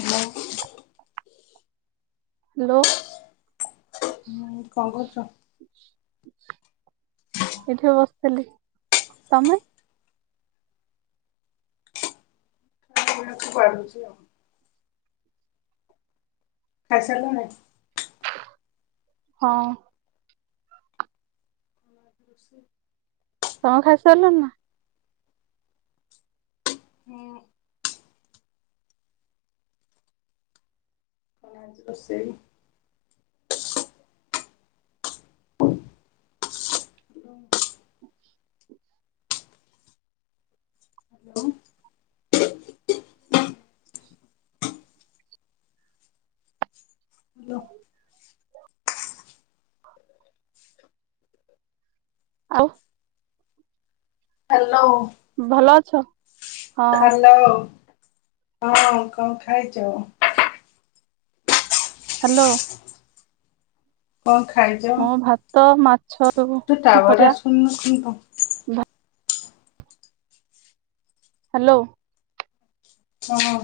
Hello. Hello. ହୁଁ କଣ କରୁଚ? ଏଇଠି ବସିଥିଲି ତମେ? [unintelligible] ଖାଇ ସାରିଲଣି? ହଁ। [unintelligible] ତମେ ଖାଇ ସାରିଲଣି ନା? [unintelligible] କଣ ଆଜି ରୋଷେଇ? [unintelligible] ହ୍ୟାଲୋ। ହ୍ୟାଲୋ। [unintelligible] ଆଉ। ହ୍ୟାଲୋ। ଭଲ ଅଛ? ହଁ ହ୍ୟାଲୋ ହଁ କଣ ଖାଇଚ? ହ୍ୟାଲୋ। କଣ ଖାଇଚ? ତ ମାଛ ସବୁ ଭଜା। [unintelligible] ଭା ହ୍ୟାଲୋ। ହଁ।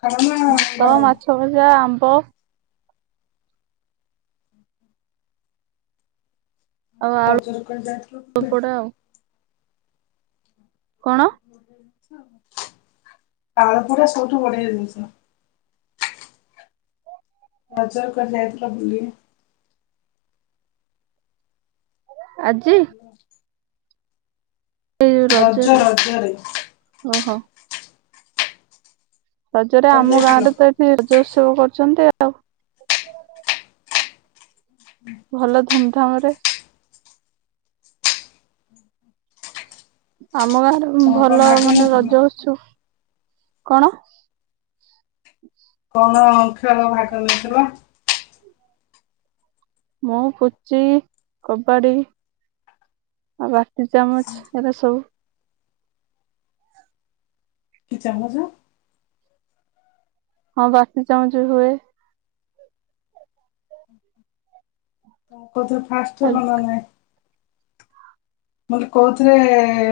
ପଖାଳ ନା ଭାତ ଗରମ? ମାଛ ଭଜା ଆମ୍ବ। ଆଉ ଆଳୁ [unintelligible] ପୋଡା ଆଉ କଣ? ତାଳ ବରା ସବୁଠୁ ବଢିଆ ଜିନିଷ। ଅଜା କୁଆଡେ ଯାଇଥିଲ ବୁଲିଏ? ଆଜି? ହେଲୋ। ଏଇ ରଜ ରଜରେ ରଜରେ ଓହୋ। ରଜରେ କୁଆଡେ ଆମ ଗାଁ ଯାଇଥିଲ? ରେ ତ ଏଠି ରଜ ଉତ୍ସବ କରୁଛନ୍ତି ଆଉ ଭଲ ଧୁମଧାମ ରେ। ଆମ ଗାଁରେ କଣ କଣ ଭଲ ଭାଗ ମାନେ ନେଇଥିଲ? ରଜ ଉତ୍ସବ କଣ? କଣ ଖେଳ ଭାଗ ନେଇଥିଲ? ମୁଁ ପୁଚି କବାଡ଼ି ଆ ବାଟି ଚାମଚ ଏରା ସବୁ କି ଚାମଚ? ହଁ ବାଟି ଚାମଚ ବି ହୁଏ। ତ ଫାଷ୍ଟରୁ ହଁ ନବାର ନାଇଁ ମୁଁ କହିଲି କୋଉଥିରେ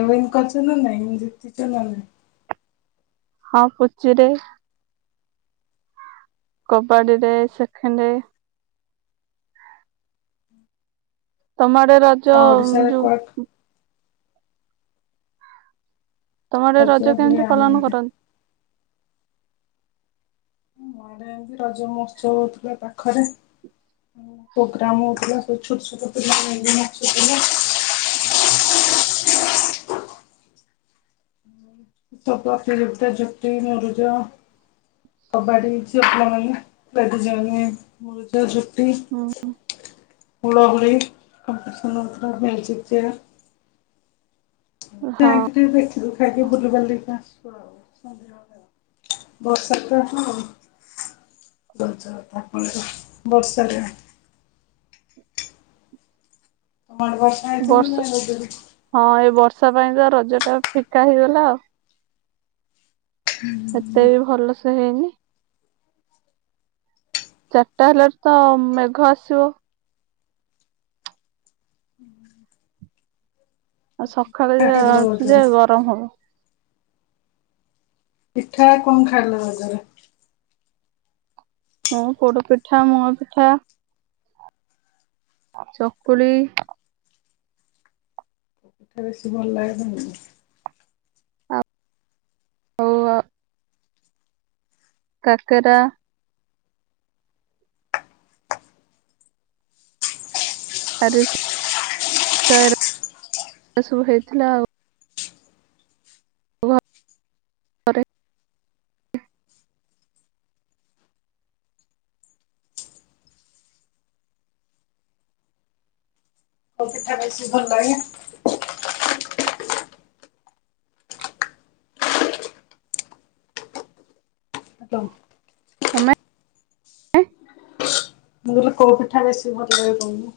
ୱିନ୍ କରିଛନ୍ତି ନା ନାଇଁ ଜିତିଛନା ନାଇଁ? ହଁ ପୁଚୁରେ କବାଡ଼ିରେ ସେଖେଣ୍ଡ ତମ ଆଡେ ହଁ ଓଡ଼ିଶାରେ ଯୋଉ କୁଆଡେ ତମ ଆଡେ ରଜ ହୁଏ କେମିତି ଆମ ପାଳନ ଆଡେ। କରନ୍ତି? ଆମ ଆଡେ ରଜମହଶ୍ଚ ହଉଥିଲା ପାଖରେ ପ୍ରୋଗ୍ରାମ ହଉଥିଲା ସବୁ ଛୋଟ ଛୋଟ ପିଲାମାନେ ନାଚିଲେ ତି ଯ ଝଟି ମୁରୁଜ। କବାଡ଼ି ଝିଅ ପିଲାମାନେ [inaudible] ମୁରୁଜ ଝୋଟି ହୁଁ ହୁଳ ହୁଳି କମ୍ପିଟିସନ ପତ୍ର ମୁଯ୍ୟୁକ ଚିଆର ହଁ ଯାଇକି ଟିକେ ଦେଖିୁ ଖାଇକି ବୁଲିିବାଲିିକ ଆସୁ ଆଉ ବର୍ଷା ତ ହଁ ଗଛ ତା ପରେ ବର୍ଷାଢିଳେ। ମା ବର୍ଷା ଆଇତ ନୁ ବର୍ଷ ହଁ ଏ ବର୍ଷା ପାଇଁ ତ ରଜ ଟା ଫିକା ହେଇଗଲା ଆଉ ସେତେ ବି ଭଲସେ ହେଇନି ଚାରିଟା ହେଲା ତ ମେଘ ଆସିବ ଆଉ ପିଠା ସକାଳେ ଖାଇଲ ଉଠିଲେ ରଜରେ ଗରମ ହବ ପିଠା କଣ ଖାଇଲ ରଜରେ? ହଁ ପୋଡ ପିଠା ମୁଗ ପିଠା ଆଉ ଚକୁଳି ସେ ବେଶୀ ଭଲ ଲାଗେ ତମକୁ ଆପ୍ ହଉ କାକରା ଆରି ସ ସ ସବୁ ହେଇଥିଲା ଆଉ ପରେ କୋଉ ପିଠା ବେଶୀ ଭଲ ଲାଗେ? ହ [unintelligible] ତମେ? ମୁଁ କହିଲି କୋଉ ପିଠା ବେଶୀ ଭଲ ଲାଗେ ତମକୁ?